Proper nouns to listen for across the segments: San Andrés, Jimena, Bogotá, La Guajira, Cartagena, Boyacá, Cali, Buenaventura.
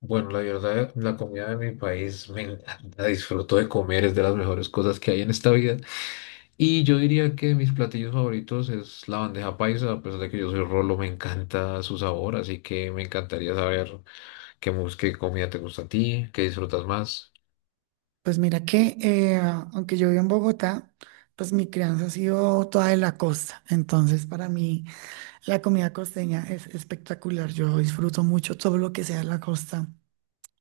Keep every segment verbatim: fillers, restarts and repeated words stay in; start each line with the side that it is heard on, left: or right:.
left: Bueno, la verdad, la comida de mi país me encanta, disfruto de comer, es de las mejores cosas que hay en esta vida. Y yo diría que mis platillos favoritos es la bandeja paisa, a pesar de que yo soy rolo, me encanta su sabor, así que me encantaría saber qué, mus- qué comida te gusta a ti, qué disfrutas más.
right: Pues mira que, eh, aunque yo vivo en Bogotá, pues mi crianza ha sido toda de la costa. Entonces, para mí, la comida costeña es espectacular. Yo disfruto mucho todo lo que sea la costa.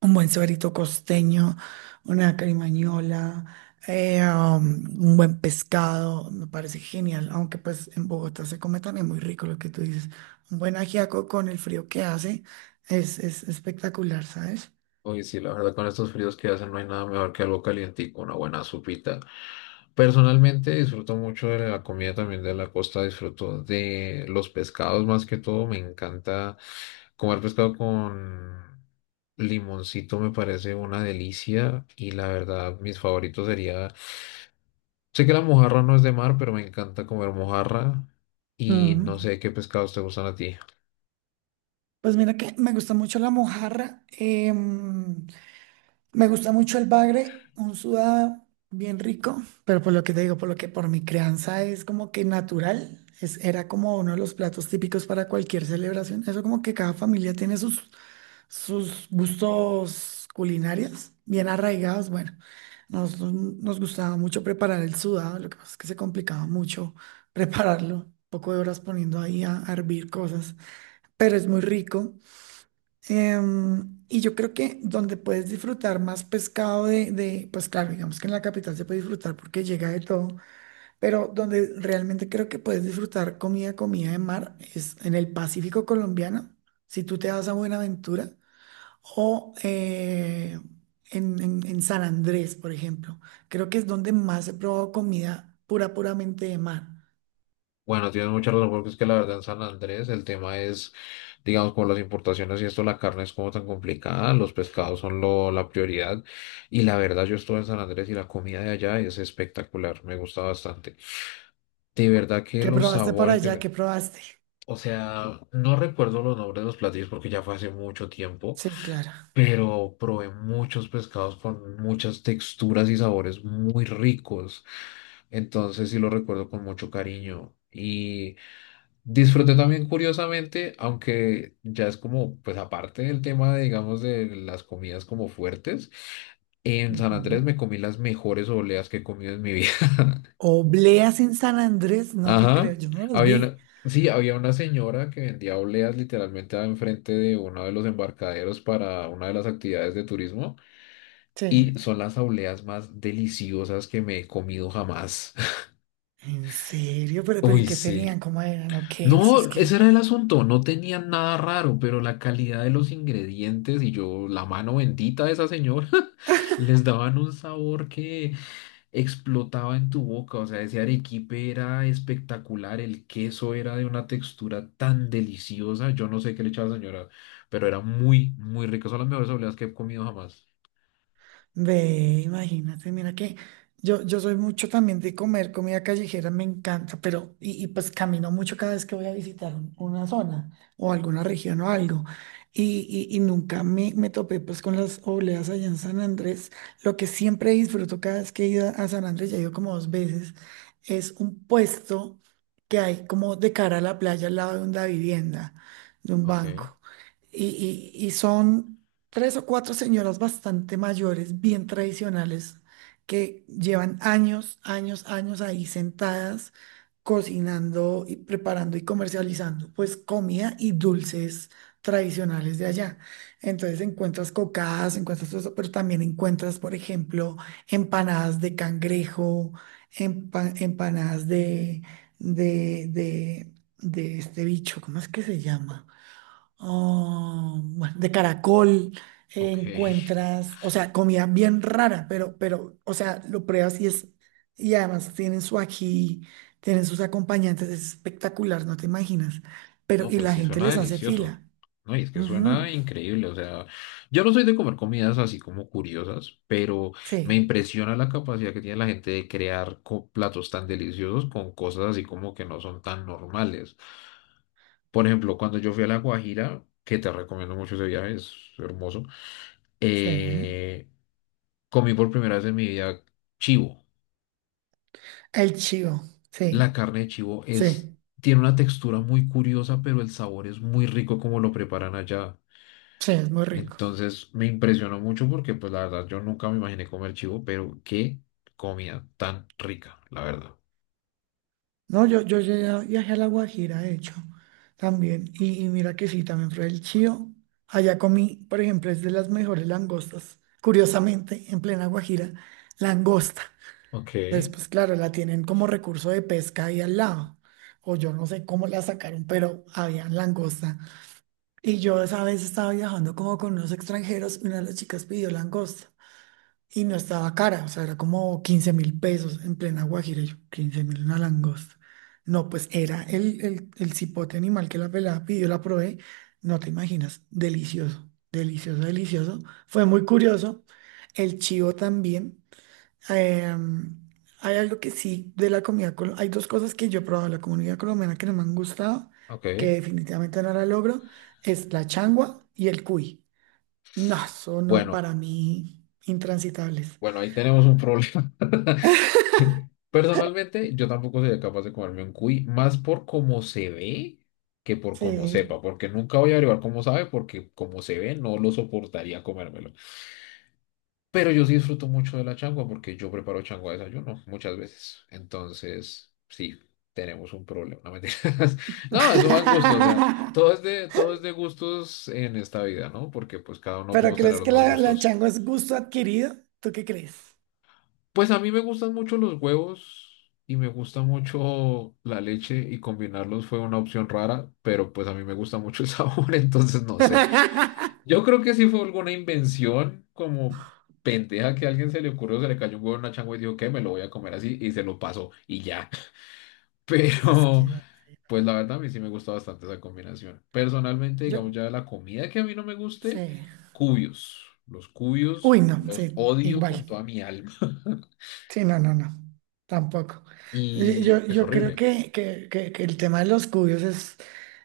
right: Un buen suerito costeño, una carimañola, eh, um, un buen pescado, me parece genial. Aunque pues en Bogotá se come también muy rico lo que tú dices. Un buen ajiaco con el frío que hace es, es espectacular, ¿sabes?
left: Oye, sí, la verdad con estos fríos que hacen no hay nada mejor que algo calientico, una buena sopita. Personalmente disfruto mucho de la comida también de la costa, disfruto de los pescados más que todo, me encanta comer pescado con limoncito, me parece una delicia y la verdad mis favoritos sería, sé que la mojarra no es de mar, pero me encanta comer mojarra y no
right: Mm.
left: sé qué pescados te gustan a ti.
right: Pues mira que me gusta mucho la mojarra, em, me gusta mucho el bagre, un sudado bien rico, pero por lo que te digo, por lo que por mi crianza es como que natural, es, era como uno de los platos típicos para cualquier celebración. Eso como que cada familia tiene sus, sus gustos culinarios bien arraigados. Bueno, nos, nos gustaba mucho preparar el sudado, lo que pasa es que se complicaba mucho prepararlo, un poco de horas poniendo ahí a a hervir cosas, pero es muy rico. Em, y yo creo que donde puedes disfrutar más pescado de, de, pues claro, digamos que en la capital se puede disfrutar porque llega de todo, pero donde realmente creo que puedes disfrutar comida, comida de mar es en el Pacífico colombiano, si tú te vas a Buenaventura o eh, en, en- en San Andrés, por ejemplo. Creo que es donde más he probado comida pura, puramente de mar.
left: Bueno, tienes mucha razón, porque es que la verdad en San Andrés el tema es, digamos, con las importaciones y esto, la carne es como tan complicada, los pescados son lo, la prioridad. Y la verdad, yo estuve en San Andrés y la comida de allá es espectacular, me gusta bastante. De verdad que
right: ¿Qué
left: los
right: probaste para
left: sabores
right: allá?
left: que...
right: ¿Qué probaste?
left: O sea, no recuerdo los nombres de los platillos porque ya fue hace mucho tiempo,
right: Sí, claro.
left: pero probé muchos pescados con muchas texturas y sabores muy ricos. Entonces sí lo recuerdo con mucho cariño. Y Disfruté también curiosamente, aunque ya es como, pues aparte del tema, de, digamos, de las comidas como fuertes, en San Andrés me comí las mejores obleas que he comido en mi vida.
right: Obleas en San Andrés, no te creo,
left: Ajá.
right: yo no los
left: Había
right: vi.
left: una, sí, había una señora que vendía obleas literalmente enfrente de uno de los embarcaderos para una de las actividades de turismo
right: Sí.
left: y son las obleas más deliciosas que me he comido jamás.
right: En serio, pero, pero ¿y
left: Uy,
right: qué
left: sí.
right: tenían? ¿Cómo eran? ¿O qué? O sea, es
left: No, ese
right: que.
left: era el asunto, no tenían nada raro, pero la calidad de los ingredientes y yo, la mano bendita de esa señora, les daban un sabor que explotaba en tu boca, o sea, ese arequipe era espectacular, el queso era de una textura tan deliciosa, yo no sé qué le echaba la señora, pero era muy, muy rico, son las mejores obleas que he comido jamás.
right: Ve, imagínate, mira que yo, yo soy mucho también de comer comida callejera, me encanta, pero y, y pues camino mucho cada vez que voy a visitar un- una zona o alguna región o algo. Y, y, y nunca me, me topé pues con las obleas allá en San Andrés. Lo que siempre disfruto cada vez que he ido a San Andrés, ya he ido como dos veces, es un puesto que hay como de cara a la playa al lado de una vivienda, de un
left: Ok.
right: banco. Y, y, y son tres o cuatro señoras bastante mayores, bien tradicionales, que llevan años, años, años ahí sentadas, cocinando y preparando y comercializando, pues comida y dulces tradicionales de allá. Entonces encuentras cocadas, encuentras todo eso, pero también encuentras, por ejemplo, empanadas de cangrejo, empa- empanadas de, de, de, de este bicho, ¿cómo es que se llama? Ah, bueno, de caracol. Eh,
left: Ok.
right: encuentras, o sea, comida bien rara, pero, pero, o sea, lo pruebas y es, y además tienen su ají, tienen sus acompañantes, es espectacular, no te imaginas. Pero,
left: No,
right: y
left: pues
right: la
left: sí
right: gente
left: suena
right: les hace
left: delicioso.
right: fila.
left: No, y es que
right: Ujú.
left: suena increíble. O sea, yo no soy de comer comidas así como curiosas, pero me
right: Sí,
left: impresiona la capacidad que tiene la gente de crear co- platos tan deliciosos con cosas así como que no son tan normales. Por ejemplo, cuando yo fui a La Guajira, que te recomiendo mucho ese viaje, es hermoso,
right: sí.
left: eh, comí por primera vez en mi vida chivo.
right: El chivo,
left: La
right: sí,
left: carne de chivo es,
right: sí,
left: tiene una textura muy curiosa, pero el sabor es muy rico como lo preparan allá.
right: sí, es muy rico.
left: Entonces me impresionó mucho porque pues la verdad yo nunca me imaginé comer chivo, pero qué comida tan rica, la verdad.
right: No, yo, yo llegué viajé a La Guajira, de hecho, también. Y, y mira que sí, también fue el chío. Allá comí, por ejemplo, es de las mejores langostas. Curiosamente, en plena Guajira, langosta.
left: Ok,
right: Pues, pues claro, la tienen como recurso de pesca ahí al lado. O yo no sé cómo la sacaron, pero había langosta. Y yo esa vez estaba viajando como con unos extranjeros. Y Una de las chicas pidió langosta. Y no estaba cara, o sea, era como quince mil pesos en plena Guajira, y yo, quince mil una langosta. No, pues era el, el, el cipote animal que la pelada pidió, la probé, no te imaginas, delicioso, delicioso, delicioso. Fue muy curioso, el chivo también. Em, Hay algo que sí de la comida, col- hay dos cosas que yo he probado de la comunidad colombiana que no me han gustado, que
left: ok.
right: definitivamente no la logro, es la changua y el cuy. No, son no,
left: Bueno,
right: para mí intransitables.
left: bueno, ahí tenemos un problema. Personalmente yo tampoco sería capaz de comerme un cuy, más por cómo se ve que por cómo
right: Sí.
left: sepa, porque nunca voy a averiguar cómo sabe, porque como se ve no lo soportaría comérmelo. Pero yo sí disfruto mucho de la changua porque yo preparo changua de desayuno muchas veces. Entonces, sí, tenemos un problema. No, mentiras. No, eso va en gusto. O sea, todo es de, todo es de gustos en esta vida, ¿no? Porque pues cada uno
right: ¿Pero
left: podemos tener
right: crees
left: los
right: que
left: más
right: la, la
left: gustos.
right: chango es gusto adquirido? ¿Tú qué crees?
left: Pues a mí me gustan mucho los huevos y me gusta mucho la leche y combinarlos fue una opción rara, pero pues a mí me gusta mucho el sabor, entonces no sé. Yo creo que sí fue alguna invención como pendeja que a alguien se le ocurrió, se le cayó un huevo en una changua y dijo que me lo voy a comer así y se lo pasó y ya.
right: Es
left: Pero
right: que
left: pues la verdad a mí sí me gusta bastante esa combinación. Personalmente,
right: yo,
left: digamos ya la comida que a mí no me guste,
right: sí.
left: cubios. Los cubios
right: Uy, no,
left: los
right: sí,
left: odio
right: igual.
left: con toda mi alma
right: Sí, no, no, no, tampoco. Y
left: y
right: Yo,
left: es
right: yo creo
left: horrible.
right: que, que, que- que el tema de los cubios es,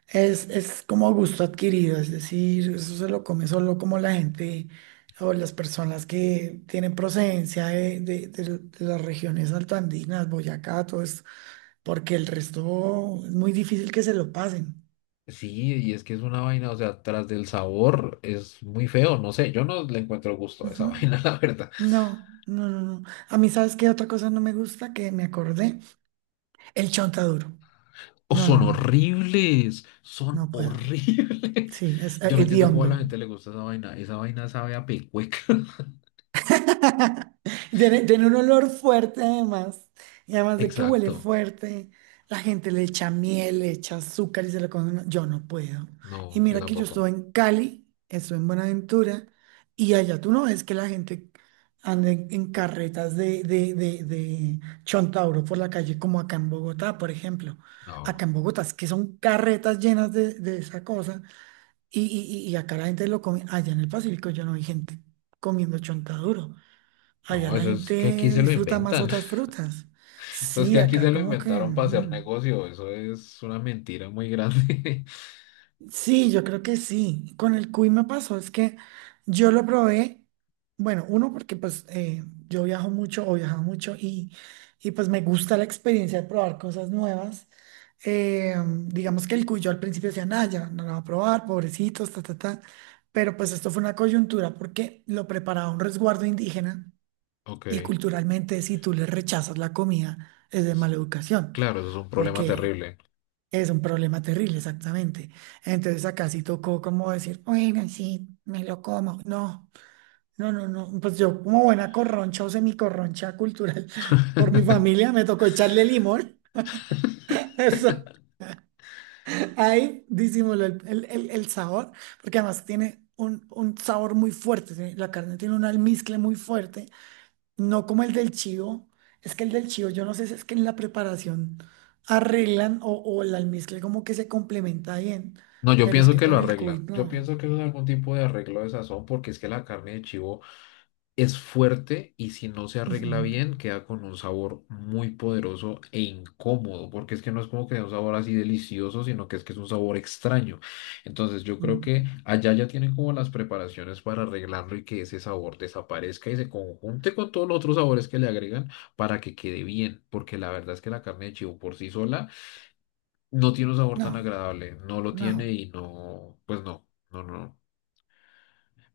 right: es, es como gusto adquirido, es decir, eso se lo come solo como la gente o las personas que tienen procedencia de, de- de- de las regiones altoandinas, Boyacá, todo esto, porque el resto es muy difícil que se lo pasen.
left: Sí, y es que es una vaina, o sea, tras del sabor es muy feo, no sé, yo no le encuentro gusto a esa
right: Ujú.
left: vaina, la verdad.
right: No, no, no, no. A mí, ¿sabes qué otra cosa no me gusta? Que me acordé, el chontaduro.
left: O
right: No, no,
left: son
right: no,
left: horribles, son
right: no puedo.
left: horribles.
right: Sí, es eh,
left: Yo no entiendo cómo a la
right: hediondo.
left: gente le gusta esa vaina. Esa vaina sabe a pecueca.
right: Tiene, tiene un olor fuerte además. Y además de que huele
left: Exacto.
right: fuerte, la gente le echa miel, le echa azúcar y se lo come. No, yo no puedo. Y
left: No, yo
right: mira que yo
left: tampoco.
right: estuve en Cali, estuve en Buenaventura, y allá tú no ves que la gente anda en en carretas de, de, de, de Chontauro por la calle, como acá en Bogotá, por ejemplo. Acá
left: No,
right: en Bogotá es que son carretas llenas de, de esa cosa. Y, y- y acá la gente lo come, allá en el Pacífico yo no vi gente comiendo chontaduro. Allá
left: no,
right: la
left: eso es que aquí
right: gente
left: se lo
right: disfruta más
left: inventan.
right: otras frutas.
left: Eso es que
right: Sí,
left: aquí se
right: acá
left: lo
right: como que,
left: inventaron para hacer
right: mm.
left: negocio. Eso es una mentira muy grande.
right: Sí, yo creo que sí. Con el cuy me pasó, es que yo lo probé, bueno, uno porque pues eh, yo viajo mucho o viajaba mucho, y y pues me gusta la experiencia de probar cosas nuevas. Eh, digamos que el cuy yo al principio decía, nada, ya no lo va a probar, pobrecitos, ta, ta, ta. Pero pues esto fue una coyuntura porque lo preparaba un resguardo indígena,
left: Ok,
right: y culturalmente si tú le rechazas la comida es de
left: s-
right: mala educación
left: claro, eso es un problema
right: porque
left: terrible.
right: es un problema terrible, exactamente. Entonces acá sí tocó como decir, bueno, sí, me lo como. No, no, no, no. Pues yo como buena corroncha o semicorroncha cultural por mi familia, me tocó echarle limón. Eso, ahí disimuló el, el- el- el sabor, porque además tiene un, un sabor muy fuerte. ¿Sí? La carne tiene un almizcle muy fuerte. No como el del chivo. Es que el del chivo, yo no sé si es que en la preparación arreglan o, o el almizcle como que se complementa bien,
left: No, yo
right: pero es
left: pienso
right: que
left: que lo
right: con el cuy
left: arregla Yo
right: no.
left: pienso que eso es algún tipo de arreglo de sazón porque es que la carne de chivo Es fuerte y si no se
right: Ujú.
left: arregla bien, queda con un sabor muy poderoso e incómodo, porque es que no es como que sea un sabor así delicioso, sino que es que es un sabor extraño. Entonces yo creo
right: Mm.
left: que allá ya tienen como las preparaciones para arreglarlo y que ese sabor desaparezca y se conjunte con todos los otros sabores que le agregan para que quede bien, porque la verdad es que la carne de chivo por sí sola no tiene un sabor
right: No,
left: tan agradable, no lo
right: no,
left: tiene y no, pues no, no, no.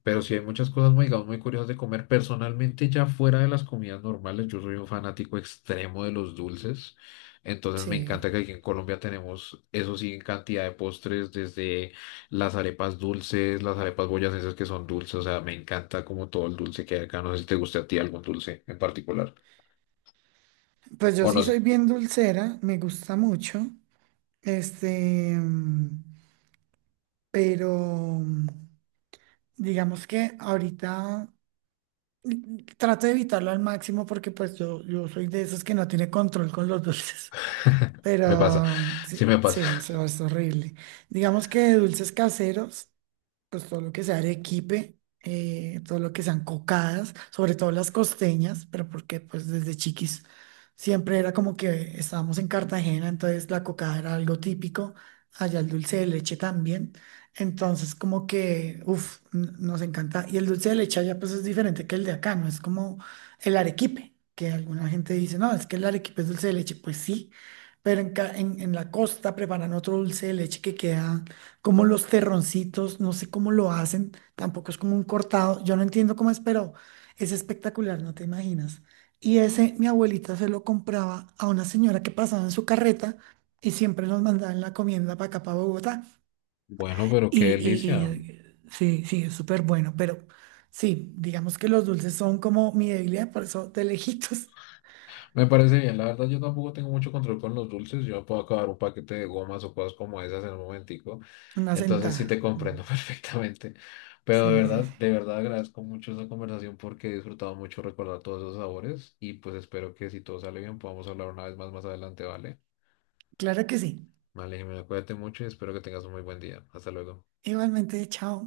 left: Pero sí hay muchas cosas, muy, digamos, muy curiosas de comer. Personalmente, ya fuera de las comidas normales, yo soy un fanático extremo de los dulces. Entonces me
right: sí.
left: encanta que aquí en Colombia tenemos, eso sí, en cantidad de postres, desde las arepas dulces, las arepas boyacenses que son dulces. O sea, me encanta como todo el dulce que hay acá. No sé si te guste a ti algún dulce en particular.
right: Pues yo
left: O no
right: sí
left: sé.
right: soy bien dulcera, me gusta mucho. Este, mm, pero mm, digamos que ahorita mm, trato de evitarlo al máximo porque pues yo, yo soy de esos que no tiene control con los dulces.
left: Me pasa.
right: Pero
left: Sí me
right: sí, sí,
left: pasa.
right: eso es horrible. Digamos que de dulces caseros pues todo lo que sea arequipe, eh, todo lo que sean cocadas, sobre todo las costeñas, pero porque pues desde chiquis siempre era como que estábamos en Cartagena, entonces la cocada era algo típico, allá el dulce de leche también, entonces como que, uff, nos encanta, y el dulce de leche allá pues es diferente que el de acá, no es como el arequipe, que alguna gente dice, no, es que el arequipe es dulce de leche, pues sí. Pero en, ca- en en la costa preparan otro dulce de leche que queda como los terroncitos, no sé cómo lo hacen, tampoco es como un cortado, yo no entiendo cómo es, pero es espectacular, no te imaginas. Y ese mi abuelita se lo compraba a una señora que pasaba en su carreta y siempre nos mandaban la comienda para acá, para Bogotá.
left: Bueno, pero qué
right: Y, y- y,
left: delicia.
right: eh, sí, sí, es súper bueno, pero sí, digamos que los dulces son como mi debilidad, por eso de lejitos,
left: Me parece bien, la verdad yo tampoco tengo mucho control con los dulces, yo me puedo acabar un paquete de gomas o cosas como esas en un momentico,
right: una
left: entonces sí
right: sentada.
left: te
right: Mm,
left: comprendo perfectamente, pero de
right: sí, sí, sí.
left: verdad, de verdad agradezco mucho esta conversación porque he disfrutado mucho recordar todos esos sabores y pues espero que si todo sale bien podamos hablar una vez más más adelante, ¿vale?
right: Claro que sí.
left: Vale, Jimena, cuídate mucho y espero que tengas un muy buen día, hasta luego.
right: Igualmente, chao.